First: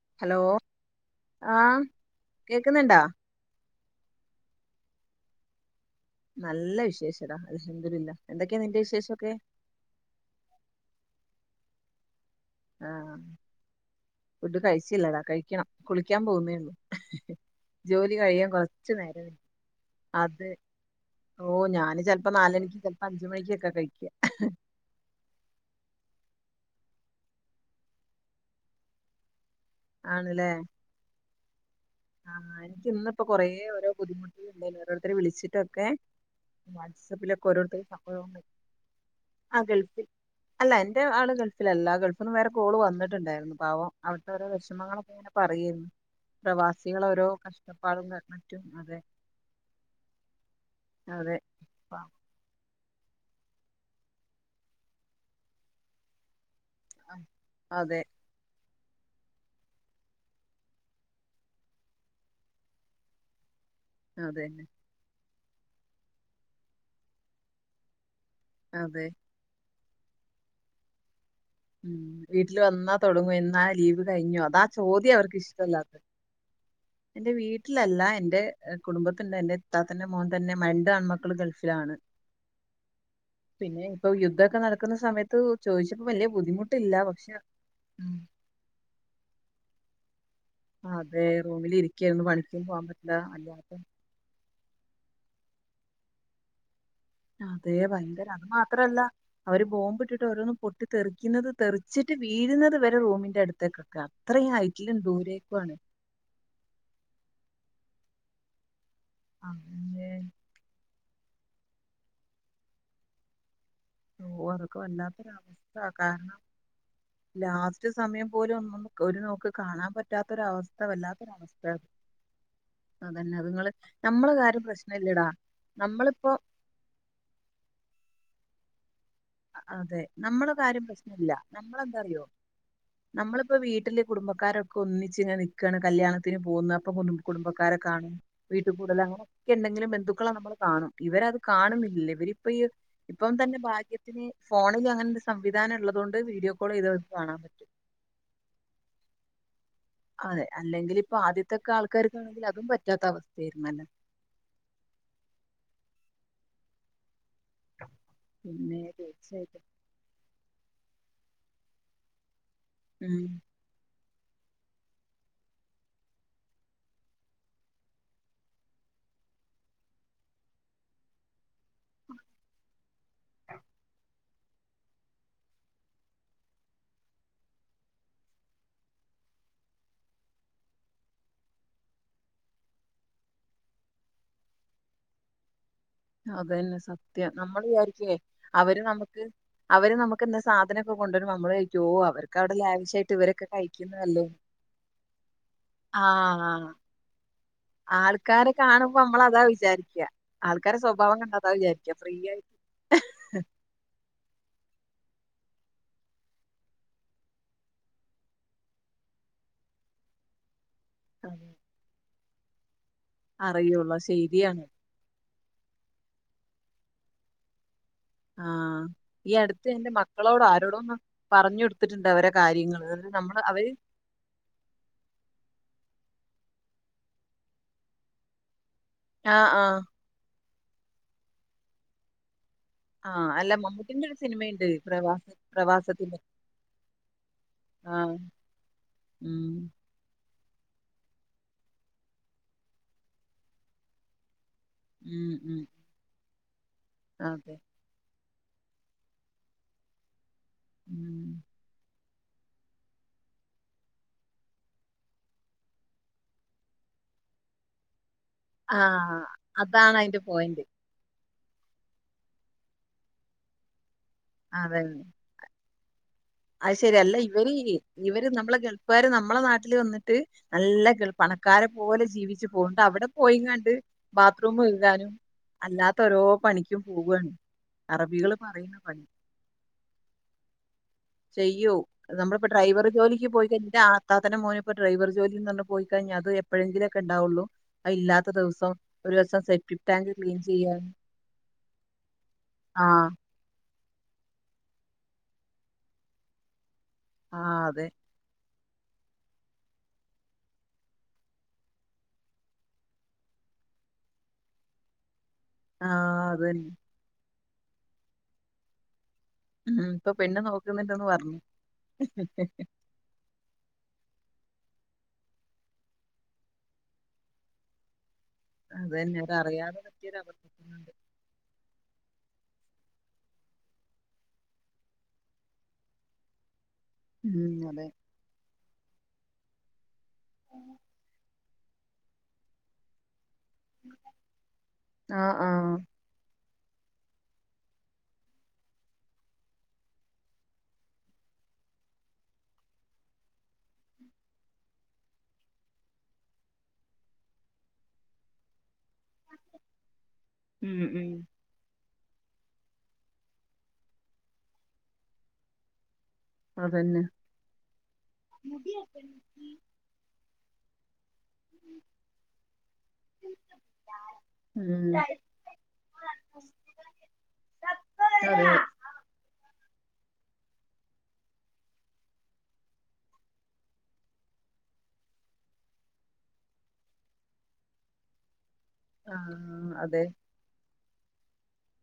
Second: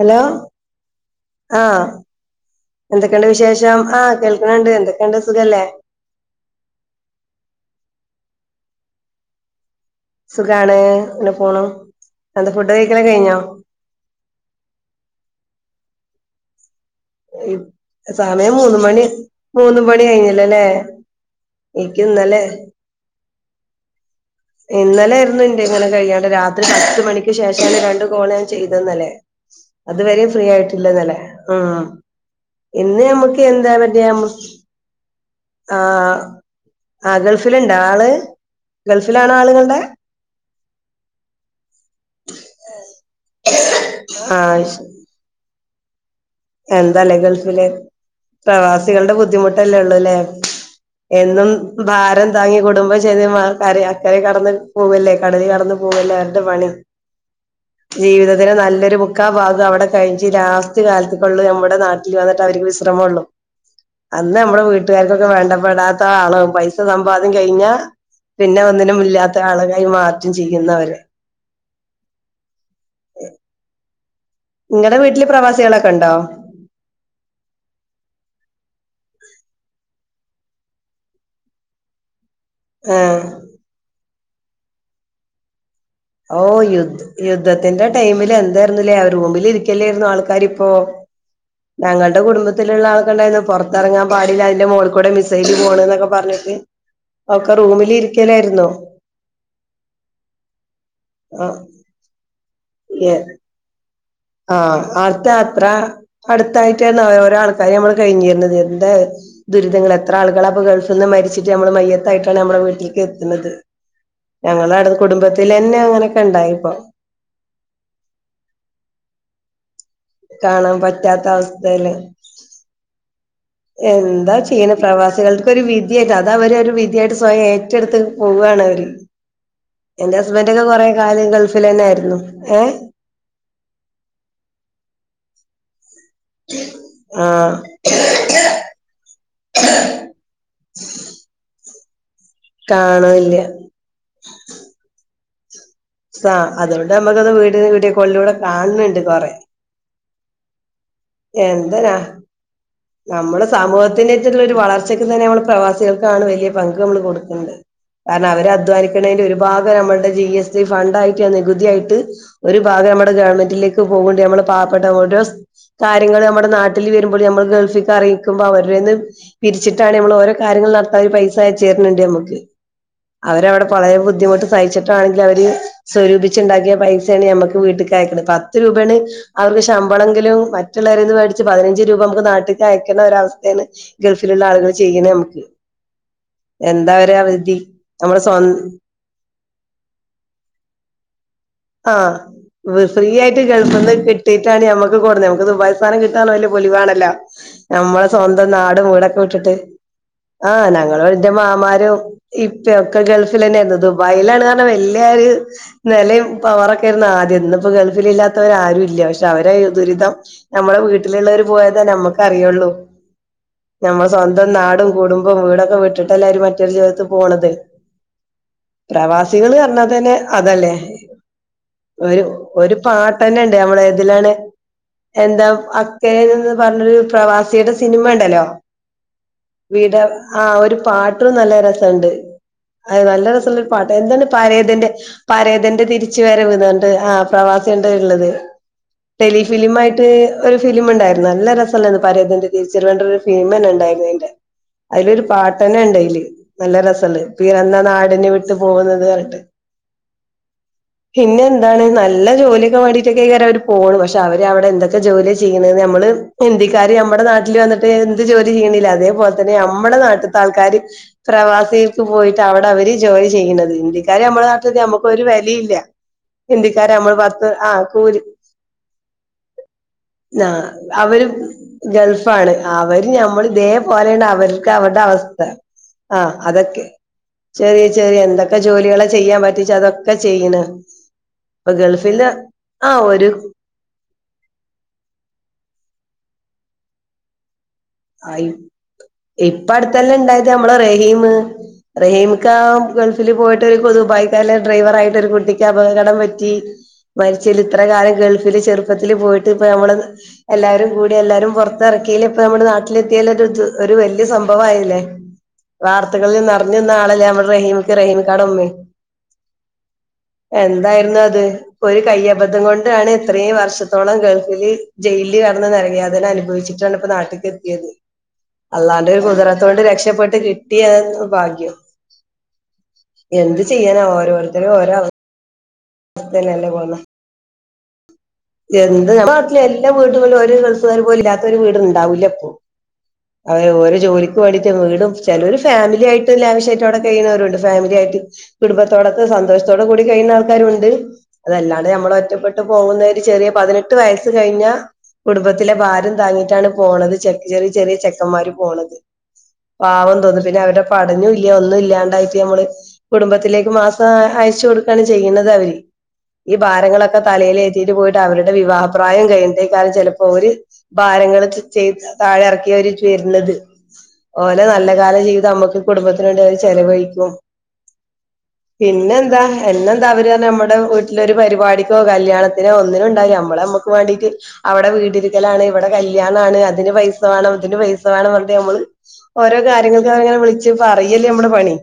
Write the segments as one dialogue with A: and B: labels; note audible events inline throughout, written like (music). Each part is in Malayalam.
A: ഹലോ ആഹ്
B: കേക്കുന്നുണ്ടാ
A: എന്തൊക്കെയുണ്ട് വിശേഷം? ആഹ് കേൾക്ക്ണ് ണ്ട് എന്തൊക്കെയിണ്ട് സുഖല്ലേ?
B: നല്ല വിശേഷം ടാ (unintelligible) എന്തൊക്കെയാണ് നിന്റെ വിശേഷമൊക്കെ?
A: സുഖാണ് അങ്ങനെ പോണു എന്താ ഫുഡ് കഴിക്കലൊക്കെ
B: ആഹ്
A: കഴിഞ്ഞോ
B: ഫുഡ് കഴിച്ചില്ലടാ കഴിക്കണം. കുളിക്കാൻ പോകുന്നേള്ളൂ
A: ഇ-
B: ജോലി കഴിയാൻ
A: സമയം മൂന്ന്
B: കൊറച്ചു
A: മണി
B: നേരം വൈകി
A: മൂന്ന് മണി
B: അത്
A: കഴിഞ്ഞില്ലല്ലേ
B: ഓ ഞാന്
A: എനിക്ക്
B: ചെലപ്പം
A: ഇന്നലെ
B: നാല് മണിക്ക് ചെലപ്പോൾ അഞ്ച് മണിക്കൊക്കെ കഴിക്ക്യാ
A: ഇന്നലെ ഇരുന്നു എന്റെ ഇങ്ങനെ കഴിയാണ്ട് രാത്രി പത്ത് മണിക്ക് ശേഷമാണ് രണ്ട് കോൾ ഞാൻ ചെയ്തെ ഇന്നലേ.
B: (unintelligible)
A: അത് വരെ ഫ്രീ
B: ആണ്ല്ലേ
A: ആയിട്ടില്ല ഇന്നലെ ആ
B: ആഹ് എനിക്ക് ഇന്ന് ഇപ്പോ കൊറേ ഓരോ ബുദ്ധിമുട്ടുകള് ഉണ്ടല്ലോ ഓരോരുത്തരെ വിളിച്ചിട്ടൊക്കെ.
A: ആഹ് ആഹ്
B: വാട്സപ്പിലൊക്കെ
A: ഗൾഫിലുണ്ടോ
B: ഓരോരുത്തരും
A: ആള്
B: അപ്പയൂണ്ട്
A: ഗൾഫിലാണോ
B: ആ
A: ആളുകളുടെ
B: ഗൾഫിൽ അല്ല എന്റെ ആള് ഗൾഫിലല്ല. ഗൾഫിന്ന് വേറെ കോള് വന്നിട്ടുണ്ടായിരുന്നു പാവം അവിടത്തെ ഓരോ
A: ആഹ്
B: വിഷമങ്ങളൊക്കെ പ പറയേന്ന് പ്ര വാസികളെ
A: എന്താലേ
B: ഓരോ
A: ഗൾഫില്
B: കഷ്ടപ്പാടും മറ്റും അതെ
A: പ്രവാസികളുടെ ബുദ്ധിമുട്ടല്ലേ ഉള്ളൂല്ലേ
B: അതെ
A: എന്നും ഭാരം താങ്ങി കുടുംബം ചെയ്ത് കരയാക്കരിം കടന്ന് പോവല്ലേ കടല് കടന്ന് പോവല്ലേ അവരുടെ പണി
B: അതെ
A: ജീവിതത്തില് നല്ലൊരു മുക്കാല് ഭാഗവും അവിടെ കഴിച്ച് ലാസ്റ്റ് കാലത്ത് ഒള്ളൂ നമ്മുടെ നാട്ടിൽ വന്നിട്ട് അവർക്ക് വിശ്രമം ഒള്ളു അന്ന് നമ്മുടെ
B: അതന്നെ
A: വീട് വീട്ടുകാർക്കൊക്കെ വേണ്ടപ്പെടാത്ത ആളാകും പൈസ സമ്പാദ്യം കഴിഞ്ഞാ പിന്നെ ഒന്നിനും
B: അതെ
A: ഇല്ലാത്ത ആളകായി മാറ്റം ചെയ്യുന്നവരെ
B: ഉം വീട്ടില് വന്നാ തുടങ്ങൂ എന്ന ആഹ ലീവ് കഴിഞ്ഞോ അതാ
A: നിങ്ങളടെ
B: ചോദ്യം
A: വീട്ടില്
B: അവർക്ക്
A: പ്രവാസികളൊക്കെ
B: ഇഷ്ടമല്ലാത്ത
A: ഉണ്ടോ
B: എന്റെ വീട്ടിലല്ല എന്റെ കുടുംബത്തിണ്ട് എന്റെ ഇത്താത്തന്റെ മോൻ തന്നെ രണ്ട് ആൺമക്കൾ ഗൾഫിലാണ് ! !
A: ആഹ്
B: പിന്നെ ഇപ്പൊ യുദ്ധക്കെ നടക്കുന്ന സമയത്ത് ചോദിച്ചപ്പോ വല്യ
A: ഓഹ് യുദ് യുദ്ധത്തിന്റെ ടൈമില് എന്തായിരുന്ന്ല്ലേ അവർ റൂമിൽ ഇരിക്കലോയിരുന്നോ ആൾക്കാര് അപ്പോ
B: അതെ റൂമിൽ
A: ഞങ്ങളുടെ
B: ഇരിക്കായിരുന്നു പണിക്കും പോകാൻ
A: കുടുംബത്തിലുള്ള
B: പറ്റില്ല
A: ആൾക്കണ്ടായിരുന്നു
B: അല്ലാത്ത
A: പുറത്തിറങ്ങാൻ പാടില്ല അയിന്റെ മോൾ കൂടെ മിസൈലൽ പോണ് എന്നൊക്കെ പറഞ്ഞിട്ട് ഒക്കെ
B: അതെ
A: റൂമിൽ
B: ഭയങ്കര അത്
A: ഇരിക്കലായിരുന്നു
B: മാത്രല്ല അവര് ബോംബ് ഇട്ടിട്ട് ഓരോന്ന്
A: ആ
B: പൊട്ടിത്തെെറിക്കുന്നത് തെറിച്ചിട്ട് വീഴുന്നത് വരെ റൂമിന്റെ അടുത്തേകൊക്കെ ആണ്
A: ആഹ് അത് അത്ര അടുത്തായിട്ട് ഓരോ ആൾക്കാർ നമ്മൾ കഴിഞ്ഞിരുന്നത് എന്താ ദുരിതങ്ങൾ
B: അങ്ങനെ
A: എത്ര ആളുകളാ ഇപ്പൊ ഗൾഫ് ന്ന് മരിച്ചിട്ട് നമ്മൾ മയ്യത്തായിട്ടാണ് നമ്മടെ വീട്ടിലേക്ക് എത്തുണത്
B: ഓഹ് അതൊക്കെ
A: ഞങ്ങള അടുത്ത് കുടുംബത്തിലെന്നെ
B: വല്ലാത്തൊരവസ്ഥ
A: അങ്ങനെയൊക്കെ
B: കാരണം
A: ഉണ്ടായിപ്പൊ
B: ലാസ്റ്റ് സമയം പോലും ഒ ഒരു നോക്ക് കാണാൻ പറ്റ
A: കാണാൻ പറ്റാത്ത അവസ്ഥല്ലേ
B: അതന്നെ അതുങ്ങള് നമ്മളെ
A: എന്താ
B: കാര്യം
A: ചെയ്യ്ണ്
B: പ്രശ്നല്ലടാ
A: പ്രവാസികൾക്കൊരു വിധിയായിട്ട് അത
B: നമ്മളിപ്പോ
A: അവര് ഒരു വിധിയായിട്ട് സ്വയം ഏ റ്റടുത്ത് പോവാണ് അവര്
B: അതെ
A: എന്റെ
B: നമ്മളെ
A: ഹസ്ബന്റെക്കെ
B: കാര്യം
A: കൊറെേ കാലം
B: പ്രശ്നല്ല
A: ഗൾഫിലന്നെ ആയിരുന്നു
B: നമ്മളെന്താറിയോ
A: ഏഹ്
B: നമ്മളിപ്പോ വീട്ടില് കുടുംബക്കാരൊക്കെ ഒന്നിച്ച് ഇങ്ങനെ നിക്കാണ് കല്യാണത്തിന് പോകുന്ന അപ്പൊ കു
A: ആഹ്
B: കുടുംബക്കാരൊക്കെ കാണ് വീട്ട് കൂടൽ അങ്ങനെയൊക്കെ എന്തെങ്കിലും ബന്ധുക്കളോ നമ്മൾ കാണും ഇവരത് കാണുന്നില്ല ഇവര് ഇപ്പൊ ഈ ഇപ്പം
A: കാണുന്നില്ല
B: തന്നെ ഭാഗ്യത്തിന് ഫോണില് അങ്ങനെ ഒരു സംവിധാനം ഉള്ളത്
A: സ അതുകൊണ്ട് നമ്മുക്കത് വീടിന് വീഡിയോ കോളിൽ കാണുന്നുണ്ട് കൊറെേ
B: അതെ അല്ലെങ്കിൽ ഇപ്പൊ ആദ്യത്തൊക്കെ
A: എന്തിനാ
B: ആൾക്കാർക്കാണെങ്കിൽ അതും പറ്റാത്ത
A: നമ്മുടെ
B: അവസ്ഥയായിരുന്നല്ലോ
A: സമൂഹത്തിനറ്റുള്ള ഒരു വളർ ച്ചക്ക് തന്നെ നമ്മള് പ്രവാസികൾക്കാണ് വലിയ പങ്ക് നമ്മള് കൊടുക്കുന്നത് കാരണം അവരെ
B: പിന്നെ
A: അധ്വാനിക്കണതിന്റെ ഒരു
B: തീർച്ചയായിട്ടും
A: ഭാഗം നമ്മുടെ ജി എസ് ടി ഫണ്ട് ആയിട്ട് നികുതിയായിട്ട് ഒരു ഭാഗം നമ്മടെ
B: ഉം
A: ഗവൺമെന്റിലേക്ക് പോക്ണ്ട് നമ്മള് പാവപ്പെട്ട ഓരോ കാര്യങ്ങൾ നമ്മുടെ നാട്ടിൽ വരുമ്പോൾ നമ്മൾ ഗൾഫക്ക് അറിയിക്കുമ്പോൾ അവരുടെന്ന് പിരിച്ചിട്ടാണ് നമ്മൾ ഓരോ കാര്യങ്ങൾ നടത്ത ഒരു പൈസ സ അയച്ച് തരുനുണ്ട് നമ്മക്ക് അവരവിടെ (unintelligible) ബുദ്ധിമുട്ട് സഹിച്ചിട്ടണെങ്കിൽ അവര് സ്വരൂപിച്ചിണ്ടാക്കിയ പൈസയാണ് നമ്മുക്ക് വീട്ട്ക്ക് അയക്ക്ണ് പത്ത് രൂപയാണ് അവർക്ക് ശമ്പളെങ്കിലും മറ്റുള്ളവരെന്ന് മേടിച്ച് പതിനഞ്ച് രൂപ നമുക്ക് നാട്ടില്ക്ക് അയക്കണ ഒരവസ്ഥയാണ് ഗൾഫിലുള്ള ആളുകൾ ചെയ്യണേ നമുക്ക്
B: അതന്നെ
A: എന്താ അവരെ
B: സത്യ
A: അവധി
B: നമ്മൾ വിചാരിക്കേ
A: നമ്മുടെ സ്വ
B: അവര് നമുക്ക് അവര് നമുക്ക്ന്തേ സാധനമൊക്കെ കൊണ്ടുവരുംമ്പോ നമ്മള് വിചാരിച്ചും ഓഹ്
A: ആഹ്
B: അവർക്ക് അവിടെ ലാവിഷായിട്ട് ഇവരൊക്ക കഴിക്കുന്നതല്ലേ
A: എന്തായാലും നമുക്ക് കൊടുന്ന് നമുക്ക് ദുബായ് സാനം
B: ആ
A: കിട്ടാന്ന് പറഞ്ഞ വല്യ പൊലിവാണല്ലോ ഞമ്മളെ സ്വന്തം
B: ആൾക്കാരെ
A: നാടും
B: കാണുമ്പോ നമ്മൾ
A: വീടൊക്കെ
B: അതാ
A: വിട്ടിട്ട്
B: വിചാരിക്കുക
A: ആഹ്
B: ആൾക്കാരെ
A: ഞങ്ങളെ
B: സ്വഭാവം
A: എന്റെ
B: കണ്ട അതാ
A: മാമാരും
B: വിചാരിക്കുക ഫ്രീ ആയിട്ട്
A: ഇപ്പൊക്കെ ഗൾഫിൽ തന്നെയായിരുന്നു ദുബായിലാണ് പറഞ്ഞ വല്യരു നെലം അവറോക്കെ ആരുന്നു ആദ്യം ഇന്ന് ഇപ്പോ ഗൾഫിൽ ഇല്ലാത്തവര് ആരും ഇല്ല പക്ഷെ അവരെ ദുരിതം നമ്മുടെ വീട്ട ട്ടിലുള്ളവർ
B: അതെ
A: പോയത നമ്മുക്കറിയൊള്ളൂ
B: അറിയുള്ളൂ
A: നമ്മളെ സ്വന്തം
B: ശരിയാണ്
A: നാടും കൂടും ബം വീടൊക്കെ വിട്ടിട്ടല്ലരു മറ്റൊരു ജീവിതത്തി പോണത്
B: ആഹ് ഈ
A: പ്രവാസികള്
B: അടുത്ത്
A: പറഞ്ഞാ
B: എന്റെ
A: തന്നെ
B: മക്കളോട്
A: അതല്ലേ
B: ആരോടോ ഒന്ന് പറഞ്ഞു കൊടു
A: ഒരു ഒരു പാട്ടന്നെണ്ട് നമ്മള ഏതിലാണ് എന്താ അക്കന്ന് പറഞ്ഞൊരു പ്രവാസിയുടെ സിനിമ ണ്ടല്ലോ
B: ആ ആ
A: വിട ആഹ് ഒരു പാട്ടും നല്ല രസണ്ട് അത് നല്ല
B: ആഹ് അല്ല
A: രസള്ളൊരു പാട്ട്
B: മമ്മൂട്ടിന്റെ ഒരു
A: എന്താണ്
B: സിനിമയുണ്ട്
A: പാരേതന്റെ
B: പ്രവാസ
A: പരേതന്റെ തിരി
B: പ്രവാസത്തിന്റെ
A: തിരിച്ച് വരവ് ന്ന് പറഞ്ഞിട്ട് പ്രവാസികൾടെ അതി
B: ആഹ്
A: ഉള്ളത് ടെലി
B: ഉം
A: ഫിലിം ഒരു ഫിലിമ ഉണ്ടായിരുന്നു നല്ല രസമന്ന് പറയന്റെ തിരിച്ച വേണ്ട ഒരു ഫിലിമ ഉണ്ടായിരുന്നു അയിന്റെ അയ്ലൊരു
B: ഉം
A: പാട്ട്
B: ഉം
A: തന്നെ ഉണ്ട് അയ്ല് നല്ല രസള്ള്
B: അതെ
A: പിറന്നാ നാടിനെ വിട്ട് പോകുന്നത് പർഞ്ഞിട്ട്
B: ഉം
A: പിന്നെ എന്താണ് നല്ല ജോലിയൊക്കെ വേ ണ്ടിട്ട് അവര് പോണ്പക്ഷെ അവര് അവിടെ എന്തൊക്കെ ജോലി ചെയ്യണേ നമ്മള് ഹിന്ദിക്കാര്നമ്മടെ നാട്ടില് വന്നിട്ട്- എന്ത് ജോലി ചെയ്യണില്ല
B: ആഹ്
A: അതേപോലെ തന്നെ
B: അതാണ്
A: നമ്മുടെ
B: അയിന്റെ
A: നാട്ടത്തെ
B: പോയിന്റ്
A: ആൾക്കാര് പ്രവാസിക്ക് പോയിട്ട് അവിടെ അവര് ജോലി ചെയ്യുന്നത് ഹിന്ദിക്കാര് നമ്മളെ നാട്ടിൽ
B: അതന്നെ
A: നമ്മുക്ക് ഒരു വെലയില്ല
B: അത്
A: ഹിന്ദിക്കാര്
B: ശെരിയല്ല
A: നമ്മള് പത്ത്
B: ഇവര്
A: ആ
B: ഇല്ലെ
A: കൂലി
B: ഇവര് നമ്മളെ ഗൾഫുകാര് നമ്മളെ നാട്ടില് വന്നിട്ട്-
A: ആ
B: നല്ല
A: അവര്
B: പണക്കാരെ പോലെ ജീവിച്ചു
A: ഗൾഫാണ്
B: പോണ്ട് അവിടെ
A: അവര്
B: പോയി
A: ഞമ്മള്
B: കണ്ട്
A: ഇതേപോലെയാണ്
B: ബാത്റൂം
A: അവർക്ക് അവരുടെ
B: കഴുക്കാനും-
A: അവസ്ഥ
B: അല്ലാത്ത ഓരോ
A: ആ
B: പണിക്കും
A: അതൊക്കെ
B: പോവുവാണ്.
A: ചെറിയ ചെറിയ എന്തൊക്കെ ജോലികളെ ചെയ്യാൻ പറ്റിച്ചാ അതൊക്കെ ചെയ്യണ് ഇപ്പൊ
B: ചെയ്യും
A: ഗൾഫില്
B: നമ്മളിപ്പോ ഡ്രൈവർ
A: ആ
B: ജോലിക്ക്
A: ഒരു
B: പോയിക്ക എന്റെ ആത്താത്താന്റെ മോന് ഇപ്പോ ഡൈവർ ജോലിൽ നിന്ന് പറഞ്ഞ് പോയി കഴിഞ്ഞാ അത് എപ്പോഴെങ്കിലുമക്കെ ഉണ്ടാവുള്ളൂ. ഇല്ലാത്ത ദിവസം ഒരു ദിവസം
A: ഇപ്പ
B: സെഫിക് ടാങ്ക് ക്ലീൻ ചെയ്യാ
A: റഹിം കാ ഗൾഫില് പോയിട്ട്- കൊതു ദുബായിക്കാൻ ഡ്രൈവർ ആയിട്ട് ഒരു കുട്ടിക്ക് അപകടം പറ്റി.
B: ആ
A: മരിച്ചിലെ ഇത്ര
B: അതെ
A: കാലം ഗൾഫിൽ ചെറു- ത്തിത്തില് പോയിട്ട് ഇപ്പ നമ്മള് എല്ലാരും കൂടി എല്ലാരും പുറത്തിറക്കില്ല ഇപ്പ നമ്മ ന (unintelligible) ട്ടത്തിയ വലിയ സംഭവയില്ലേ
B: ആ അത്
A: വാർത്തകളിൽ
B: തന്നെ
A: നെറഞ്ഞ് നാളല്ലേ നമ്മറഹീമിക്ക റഹീമി (unintelligible) ക്കാടെഉമ്മയും
B: ഉം ഇപ്പൊ പെണ്ണ് നോക്കുന്നുണ്ടെന്ന്
A: എന്തായിരുന്നു
B: പറഞ്ഞു
A: അത് ഒരു കയ്യബദ്ധം കൊണ്ട്- എന്താണ് ഇത്രയും വർഷത്തോളം ഗൾഫിൽ ജയിൽ കറടന്ന് നെരകയാതനാ അനുഭവിച്ചിട്ടാണ് ഇപ്പോ നാട്ടിക്ക്-
B: അത്
A: അല്ലാന്റെ
B: തന്നെ
A: ഒരു
B: അതറിയാതെ
A: കുദ്റരത്തൊണ്ട്
B: പറ്റിയൊരു
A: രക്ഷപ്പെട്ട് കിട്ടിയ
B: അബദ്ധത്തിനുണ്ട്
A: യത്ഭാഗ്യം. എന്ത് ചെയ്യാനാ ഓരോരുത്തരും ഓരോ- അതല്ലല്ലേ പോന്ന്
B: ഉം അതെ.
A: എന്ത് ഞമ്മുടെ നാട്ടിൽ എല്ലാ വീടുകളും ഒരു ഗൾഫുകാർ പോലും ഇല്ലാത്ത ഒരു വീടവുണ്ടാവൂല്ല ഇപ്പോ- അവര് ഓരോ ജോലിക്ക് വേണ്ടീട്ട് വീടും
B: ആ ആ
A: ചിലവര് ഫാമിലി ആയിട്ട്. ലാവിശ്വായിട്ട് അവിടെ കഴിയുന്നവരുണ്ട് ഫാമിലിയയിട്ട് കുടുംബത്തോടൊത്ത് സന്തോഷത്തോടെ കൂടി കഴിയുന്ന ആൾക്കാരരുണ്ട്. അതല്ലാണ്ട് ഞമ്മള് ഒറ്റപ്പെട്ട് പോകുന്നവര് ചെറിയ പതിനെട്ട് വയസ്സ് കഴിഞ്ഞാ- കുടുംബത്തിലെ ഭാരം താങ്ങിയിട്ടാണ് പോണത് ചെക്ക് ചെറിയ ചെറിയ ചെക്കന്മാര് പോണത്. പാവം തോന്നും പിന്നെ
B: ഉം
A: അവരുടെ
B: ഉം
A: പഠനം- ഇന് ഒന്നും ഇല്ലാണ്ടായിട്ട് നമ്മള് കുടുംബത്തിലേക്ക് മാസം അയച്ച് കൊടുക്കാണ് ചെയ്യുന്നത് അവര്- ഈ
B: അതന്നെ
A: ഭാരങ്ങളൊക്കെ തലയിലേറ്റിട്ട് പോയിട്ട് അവരുടെ വിവാഹപ്രായം കഴിഞ്ഞിട്ടേ ക്കാരും ചിലപ്പോ അവര് ഭാരങ്ങള് ചൊറ്റഴി താഴെ ഇറക്കി അവര് വരുന്നത്. ഓലെ നല്ല
B: ഉം
A: കാല ജീവിതം നമ്മുക്ക് കുടുംബത്തിന് വേണ്ടി അവര് ചിലവഴിക്കും.
B: അതെ
A: പിന്നെന്താ എന്നെന്താ അവര് നമ്മടെ വീട്ടിലൊരു പരിപാടിക്കോ കല്യാണ- ത്തിനോ ഒന്നിനും ഉണ്ടാവുല നമ്മള് നമ്മക്ക് വേണ്ടീട്ട്. അവിടെ വീടിരിക്കലാണ് ഇവിടെ കല്യാണണ് അതിന് പൈസ വേണം ഇതിന് പൈസ വേണം പറഞ്ഞിട്ട് നമ്മള്-
B: ആ
A: ഓരോ
B: അതെ
A: കാര്യങ്ങൾക്ക് ഇങ്ങനെ വിളിച്ചു പറയല്ലേ നമ്മുടെ പണി.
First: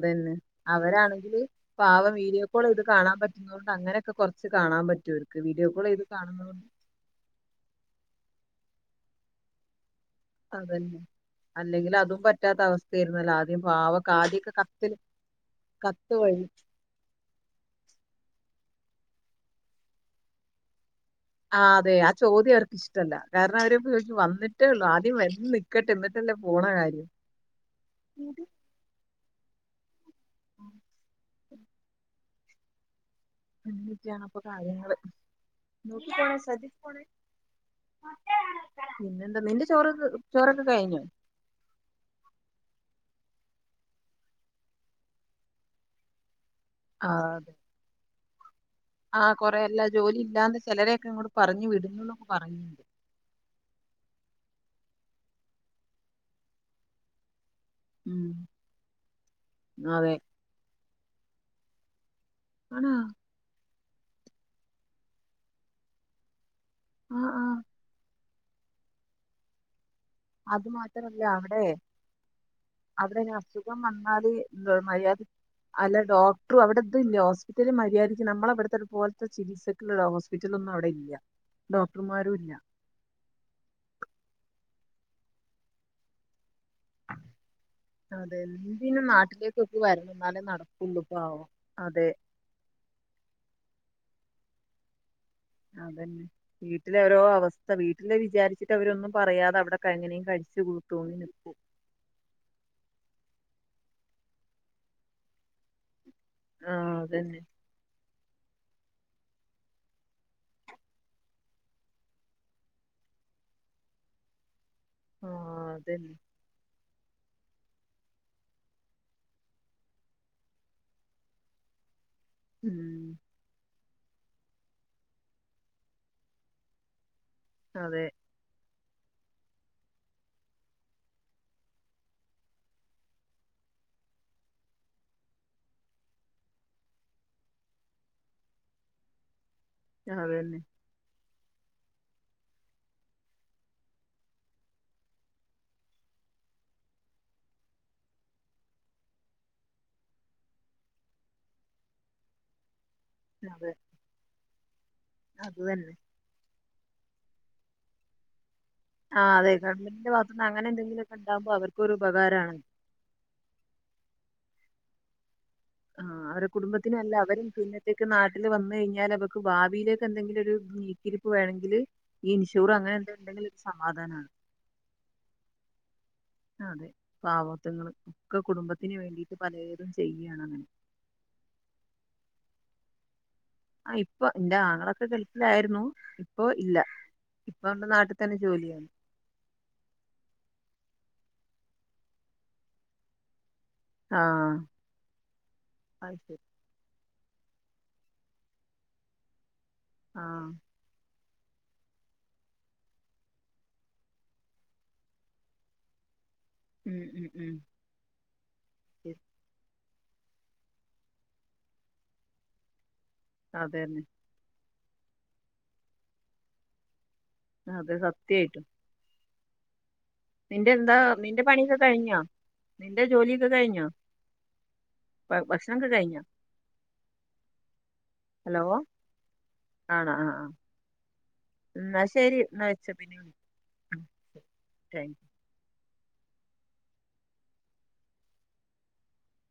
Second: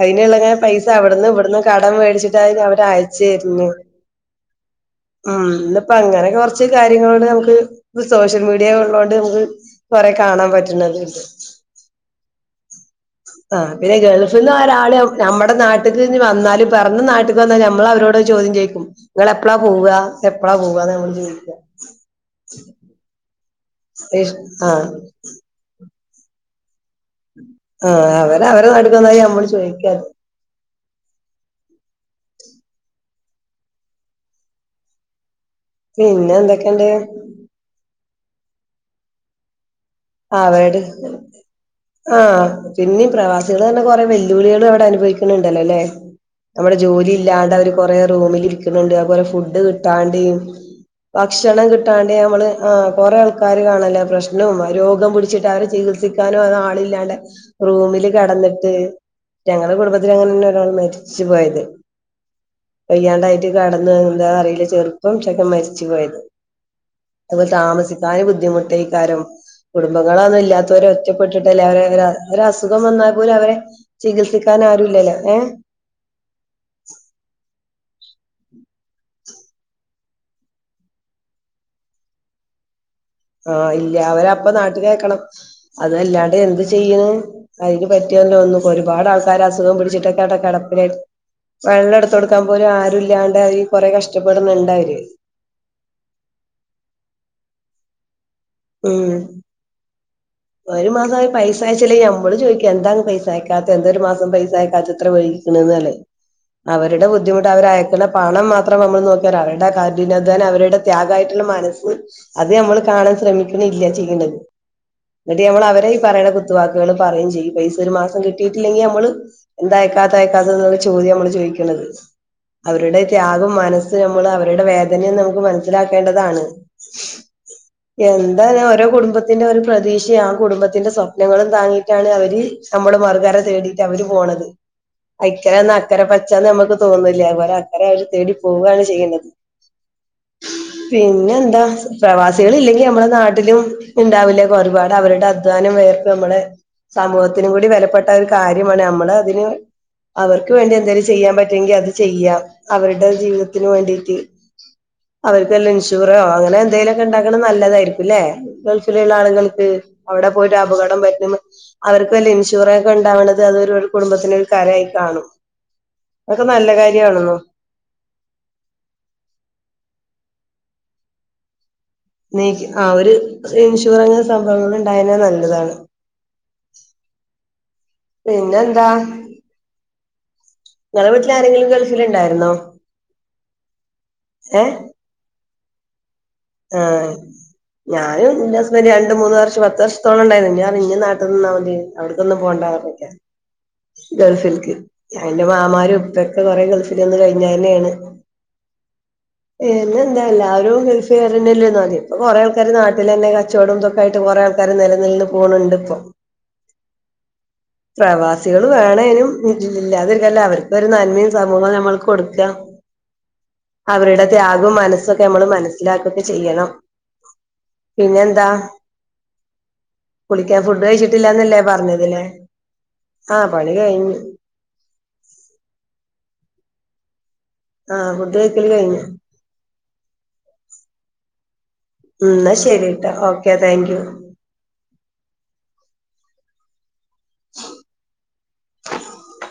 A: അതിനുള്ള ഇങ്ങനെ പൈസ അവിടുന്നും
B: അവരാണെങ്കില്
A: ഇവിടുന്നും കടം
B: പാവം
A: മേടിച്ചിട്ടായാലും അവര് അയച്ച് തരുന്നത്.
B: കുറച്ച് കാണാൻ പ
A: ഉം ഇന്നിപ്പോ അങ്ങനെ കൊറച്ച് കാര്യങ്ങളോണ്ട് നമുക്ക് ഇന്ന് സോഷ്യൽ മീഡിയ ഉള്ളോണ്ട് നമുക്ക് കൊറെ കാണാൻ പറ്റുന്നുന്നത്
B: അതന്നെ
A: ഉണ്ട്
B: അല്ലെങ്കിൽ അതും പറ്റാത്ത അവസ്ഥയായിരുന്നല്ലോ ആദ്യം
A: ആഹ് പിന്നെ
B: പാവൊക്കെ
A: ഗൾഫിൽ
B: ആദ്യൊക്കെ
A: നിന്ന്
B: കത്തില്
A: ഒരാള് നമ്മുടെ നാട്ടിക്ക്‌
B: കത്ത്
A: ഇനി
B: വഴി
A: വന്നാലും പിറന്ന നാട്ടിക്ക് വന്നാൽ ഞമ്മള് അവരോട് ഒരു ചോദ്യം ചോദിക്കും നിങ്ങള് എപ്പളാ പോവുക എപ്പളാ പോവുകാന്ന് ഞമ്മള് ചോദിക്കും.
B: ആ അതെ ആ ചോദ്യം അവർക്കിഷ്ടവല്ല കാരണം അവര് വീട്ടിൽ വന്നിട്ടേ ഉളളൂ
A: ആഹ്
B: ആദ്യം വന്ന് നി ക്കട്ടെ എന്നിട്ടല്ലേ പോണ കാര്യം
A: ആഹ് അവര് അവരടെ നാട്ടിൽ ചെന്ന് കഴിഞ്ഞാൽ നമ്മളോട് ചോദിക്കും.
B: ആഹ് ഉം അങ്ങനൊക്കെയാണ് അപ്പൊ കാര്യങ്ങള് നോക്കി
A: പിന്നെ
B: പോണേ ശ്രദ്ധിച്ച്
A: എന്തൊക്കെണ്ട്
B: പോണേ പിന്നെന്താ നിന്റെ ചോറ് (unintelligible)
A: ആവേട്
B: കഴിഞ്ഞോ
A: ആഹ് പിന്നെയും പ്രവാസികള് അവിടെ കൊറെ വെല്ലുവിളികൾ അവിടെ അനുഭവിക്കുന്നുണ്ടല്ലോ അല്ലേ നമ്മടെ
B: ആ
A: ജോലി ഇല്ലാണ്ട്
B: അതെ
A: അവര് കൊറേ റൂമിൽ ഇ ക്കണുണ്ട്
B: ആ
A: അതുപോലെ
B: കൊറേ
A: ഫുഡ്
B: എല്ലാ ജോലി
A: കിട്ടാണ്ട്‌
B: ഇല്ലാണ്ട് ചിലരെയൊക്കെ ഇങ്ങോട്ട്
A: ഭക്ഷണം
B: പറഞ്ഞു
A: കിട്ടാണ്ട്‌
B: വിടുന്നുന്നൊക്കെ
A: ഞമ്മള്
B: പറയുന്നുണ്ട്
A: ആഹ് കൊറെ ആൾക്കാര് കാണൂലെ പ്രശ്നം രോഗം പിടിച്ചിട്ട് അവര് ചികിത്സിക്കാനോ അത് ആളില്ലാതെ റൂമില്
B: ഉം
A: കെടന്നിട്ട് ഞങ്ങടെ കുടുംബത്തില്
B: അതെ
A: അങ്ങനെയാണ് ഒരാള് മരിച്ച് പോയത്
B: ആണോ
A: വയ്യാണ്ടായിട്ട് കെടന്ന് എന്താന്ന് അറിയില്ല ചെറുപ്പം (unintelligible) മരിച്ചുപോയത്
B: ആ
A: അപ്പ
B: ആ
A: താമസിക്കാനും ബുദ്ധിമുട്ടേക്കാരം കുടുംബങ്ങളൊന്നും
B: അത്
A: ഇല്ലാത്തവരെ
B: മാത്രല്ല അവിടെ
A: ഒറ്റപ്പെട്ടിട്ടല്ലേ അവരെ ഒര ഒരസുഖം വന്നാ
B: അവിടെ ഇനി
A: പോലും അവരെ
B: അസുഖം വന്നാല്
A: ചികിത്സിക്കാൻ
B: ല-
A: ആരുവില്ലല്ലോ
B: മര്യാദ
A: ഏഹ്
B: അല്ല ഡോക്ടർ അവിടെ ഇത് ഇല്ലേ ഹോസ്പിറ്റല് മര്യാദക്ക് നമ്മളെ അവിടുത്തൊരു പോലത്തെ ചികിത്സ ഇല്ല ഹോസ്പിറ്റലൊന്നും അവിടെ ഇല്ല്യ ഡോക്ടർമാരും ഇല്ല
A: ആഹ് ഇല്ല അവരപ്പ നാട്ടിക്ക്‌ അയക്കണം അതല്ലാണ്ട് എന്ത് ചെയ്യണ് അയിന് പറ്റിയാണ്ട് അവിടുന്ന്
B: അതെന്തിനും
A: ഒരുപാട് ആൾക്കാര് അസുഖം
B: നാട്ടിലേക്കൊക്കെ വരണം
A: പിടിച്ചിട്ടൊക്കെ അവിടെ
B: എന്നാലേ
A: കിടക്കണ്
B: നടക്കുള്ളൂ പാവം
A: വെള്ളം
B: അതെ
A: എടുത്ത് കൊടുക്കാൻ പോലും ആരും ഇല്ലാണ്ടായി കൊറെ കഷ്ടപ്പെടുന്നുണ്ടവര്
B: അത് തന്നെ വീട്ടിലെ ഓരോ അവസ്ഥ വീട്ടില് വിചാരി ച്ചിട്ട്
A: ഉം
B: അവരൊന്നും പറയാതെ അവിടൊക്കെ എങ്ങനെയും കഴിച്ചുകൂട്ടു (unintelligible)
A: ത്തില് ഞമ്മള് ചോയ്ക്കും എന്താണ് പൈസ അയക്കാത്തെ എന്താ ഒരു മാസം പൈസ അയക്കാത്തെ ഇത്ര വൈകിക്കണത് എന്നല്ലേ
B: ആ
A: അവരുടെ
B: അതന്നെ
A: ബുദ്ധിമുട്ട് അവര് അയക്കണ പണം മാത്രം നമ്മള് നോക്കിയാല് അവരുടെ കഠിനധ്വാനം അവരുടെ ത്യാഗായിട്ടുള്ള മനസ്സ് അത് നമ്മള് കാണാൻ ശ്രമിക്കണില്ല ചെയ്യണ്ടത്
B: ആ
A: എന്നിട്ട് ഞമ്മള് അവരെ ഈ
B: അതന്നെ
A: പറയണത് കുത്ത് വാക്കുകള് പറയുവേയും ചെയ്യും പൈസ ഒരു മാസം കിട്ടിയിട്ടില്ലെങ്കിൽ നമ്മള് എന്താ അയക്കാത്തെ അയക്കാത്തെ എന്നുള്ള ചോദ്യവാ നമ്മള് ചോയ്ക്കണത് അവരുടെ
B: ഉം
A: ത്യാഗം മന സിലാക്കി നമ്മള് അവരുടെ വേദനയും നമുക്ക് മനസ്സിലാക്കേണ്ടതാണ്
B: അതെ
A: എൻ തന്നെ ഓരോ കുടുംബത്തിന്റെ ഒരു പ്രതീക്ഷയും ആ കുടുംബത്തിന്റെ സ്വപ്നങ്ങളും താങ്ങീട്ടാണ് അവര് നമ്മള് മറുകര തേടിയിട്ട് അവര് പോണത് ആഹ് ഇക്കരെ നിന്നാ അക്കര പച്ചാന്ന് ഞമ്മക്ക് തോന്നൂല്ലെ അത് പോലെ അക്കരെ അവര് തേടി പോവാണ് ചെയ്യണത്
B: ആഹ് അത് തന്നെ
A: പിന്നെന്താ പ്രവാസികള് ഇല്ലെങ്കി നമ്മടെ നാ ട്ടിലും ഉണ്ടാവില്ലേ ഒരുപാട് അവരുടെ അധ്വാനം വേർപ്പ് നമ്മളെ സമൂഹത്തിനും കൂടി വെലപ്പെട്ട ഒരു കാര്യമാണ് നമ്മള് അതിന് അവർക്ക് വേണ്ടി എന്തേലും ചെയ്യാൻ പറ്റൂങ്കി അത് ചെയ്യുക അവരുടെ ജീവിതത്തിന്
B: അതെ
A: വേണ്ടിയിട്ട്
B: അത്
A: അവർക്കെല്ലാ
B: തന്നെ
A: ഇൻഷു അങ്ങനെ എന്തേലൊക്കെ ണ്ടാക്ക്ണ് നല്ലതായിരിക്കും ലെ ഗൾഫിലുള്ള
B: ആഹ് അതെ
A: ആളുകൾക്ക്
B: ഗവൺമെന്റിന്റെ
A: അവിടെ
B: ഭാഗത്തുനിന്ന്
A: പോയിട്ട്
B: അങ്ങനെ
A: അപകടം
B: എന്തെങ്കിലുമൊക്കെ
A: പറ്റുന്ന
B: ഉണ്ടാകുമ്പോ അവർക്കൊരു
A: അവർക്ക് വല്ല
B: ഉപകാരമാണ്
A: ഇൻഷുറൻസ് ക്കൊണ്ടാവണത് അത് കുടുംബത്തിന് ഒരു കരയായി കാണും
B: ആഹ്
A: അതൊക്കെ
B: അവരെ
A: നല്ല
B: കുടുംബത്തിനല്ല
A: കാര്യമാണെന്നോ
B: അവരും പിന്നെ ര്ക്ക് നാട്ടില് വന്ന് കൈഞ്ഞാൽ അവക്ക് ഭാവിയിലേക്കെന്തെങ്കിലൊര് നീക്കിരിപ്പ് വേണങ്കില്
A: നീക്ക് ആ ഒരു ഇൻഷുറൻസ് സംഭവങ്ങൾ ണ്ടായനാ നല്ലതാണ്
B: അതെ പവാത്ത്ങ്ങൾ ഒക്കെ
A: പിന്നെ എന്താ
B: കുടുംബത്തിന് വേണ്ടീട്ട് പലതും ചെയ്യാണ്
A: ങ്ങളെ വീട്ടിൽ ആരെങ്കിലും ഗൾഫിൽ ണ്ടായിരുന്നോ
B: ആ ഇപ്പ ന്റെ ആങ്ങളൊക്കെ ഗൾഫിലായിരുന്നു ഇപ്പൊ ഇല്ല
A: ആഹ്
B: ഇപ്പൊ അവന്റെ നാട്ടിൽ
A: ഞാനും
B: തന്നെ
A: ന്റ ഹസ്ബന്റ
B: ജോലിയാണ്
A: (unintelligible) മൂന്ന് വർഷം പത്ത് വർഷത്തോളം ണ്ടായിര്ന്നു ഞാ ർഞ് ഞ് നാട്ട് നിന്ന മതി അവ്‌ട്ക്കൊന്നും പോണ്ടറഞ്ഞക്കെ
B: ആഹ്
A: ഗൾഫിൽക്ക് എന്റെ മാമാരും
B: അത്
A: പ്പൊക്കെ
B: ശരി
A: ഗൾഫ് ൽ ന്ന് കഴിഞ്ഞെന്നേണ് പിന്നെ ന്താ
B: ആഹ്
A: എല്ലാരും പെരന്നെല്ലേന്നാദ്യം പ്പൊ കൊറേ ആൾക്കാര് നാട്ടിലെന്നെ കച്ചവടംതൊക്കെ ആയിട്ട് കൊറേ ആൾക്കാർ നിലനിന്ന് പോണ് ണ്ട് പ്പൊ
B: ഉം ഉം ഉം
A: പ്രവാസികൾ വേണേനും ഇല്ലാതൊക്കല്ല അവർക്കൊരു നൻമിം സമൂഹം ഞമ്മൾ കൊടുക്ക
B: അതന്നെ
A: അവരുടെ ത്യാഗും മനസ്സൊക്കെ ഞമ്മള് മനസ്സിലാക്കുക്കെ ചെയ്യണം
B: അതെ
A: പിന്നെന്താ
B: സത്യമായിട്ടും
A: കുളിക്കാൻ
B: നിന്റെ
A: ഫുഡ്
B: എന്താ നിന്റെ
A: കഴിച്ചിട്ടില്ലാന്നല്ലേ
B: പണിയൊക്കെ കഴിഞ്ഞോ
A: പറഞ്ഞതില്ലേ
B: നിന്റെ
A: ആഹ്
B: ജോലിയൊക്കെ
A: പണി
B: കഴിഞ്ഞോ
A: കഴിഞ്ഞു
B: ഭക്ഷണം ഒക്കെ കഴിഞ്ഞോ
A: ആഹ് ഫുഡ്
B: ഹലോ
A: കഴിക്കല് കഴിഞ്ഞു
B: ആണോ ആഹ് ആഹ് എന്നാൽ
A: ഉം
B: ശരി
A: ന്നാ
B: എന്നാൽ വെച്ചോ
A: ശരിട്ടോ
B: പിന്നെ
A: ഓക്കെ താങ്ക് യു
B: വിളിക്ക
A: (inaudible)